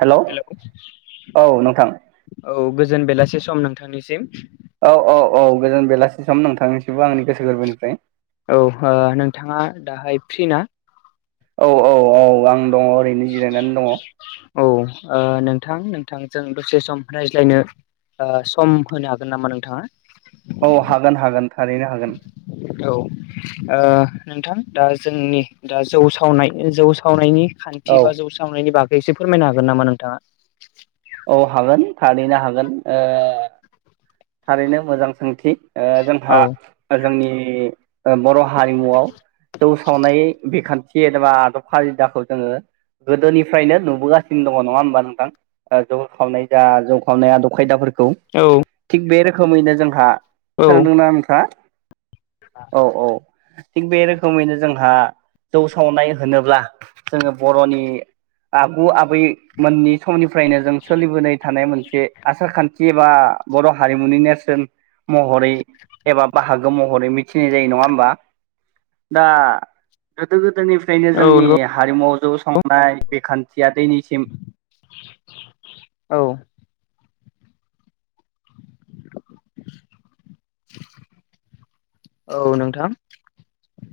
hello hello औ नोंथां औ गोजोन बेलासि सम नोंथांनिसिम औ औ औ गोजोन बेलासि सम नोंथांनिसिमबो आंनि गोसो गोरबोनिफ्राय औ नोंथाङा दाहाय फ्रि ना औ औ औ आं दङ ओरैनो जिरायनानै दङ औ ओ नोंथां नोंथांजों दसे सम रायज्लायनो सम होनो हागोन नामा नोंथाङा औ हागोन हागोन थारैनो हागोन औ नोंथां दा जोंनि दा जौ सावनाय जौ सावनायनि खान्थि औ बा जौ सावनायनि बागै एसे फोरमायनो हागोन नामा नोंथाङा औ हागोन थारैनो थारैनो मोजां सोंथि औ जोंहा जोंनि बर' हारिमुआव जौ सावनाय बिखान्थि एबा आदब खायदाखौ जोङो गोदोनिफ्रायनो नुबोगासिनो दङ नङा होमबा नोंथां जौ खावनाय जा जौ खावनाय आदब खायदाफोरखौ औ थिग बे रोखोमैनो जोंहा औ खोनादोंना नोंथाङा औ औ थिग बे रोखोमैनो जोंहा जौ सावनाय होनोब्ला जोङो बर'नि आगु आबै मोननि समनि निफ्रायनो जों सोलिबोनाय थानाय मोनसे आसार खान्थि एबा बर' हारिमुनि नेरसोन महरै एबा बाहागो महरै मिथिनाय जायो नङा होमबा दा गोदो गोदायनिफ्रायनो औ जोंनि नंगौ हारिमुआव जौ संनाय बेखान्थि [unintelligible] निसिम औ औ नोंथां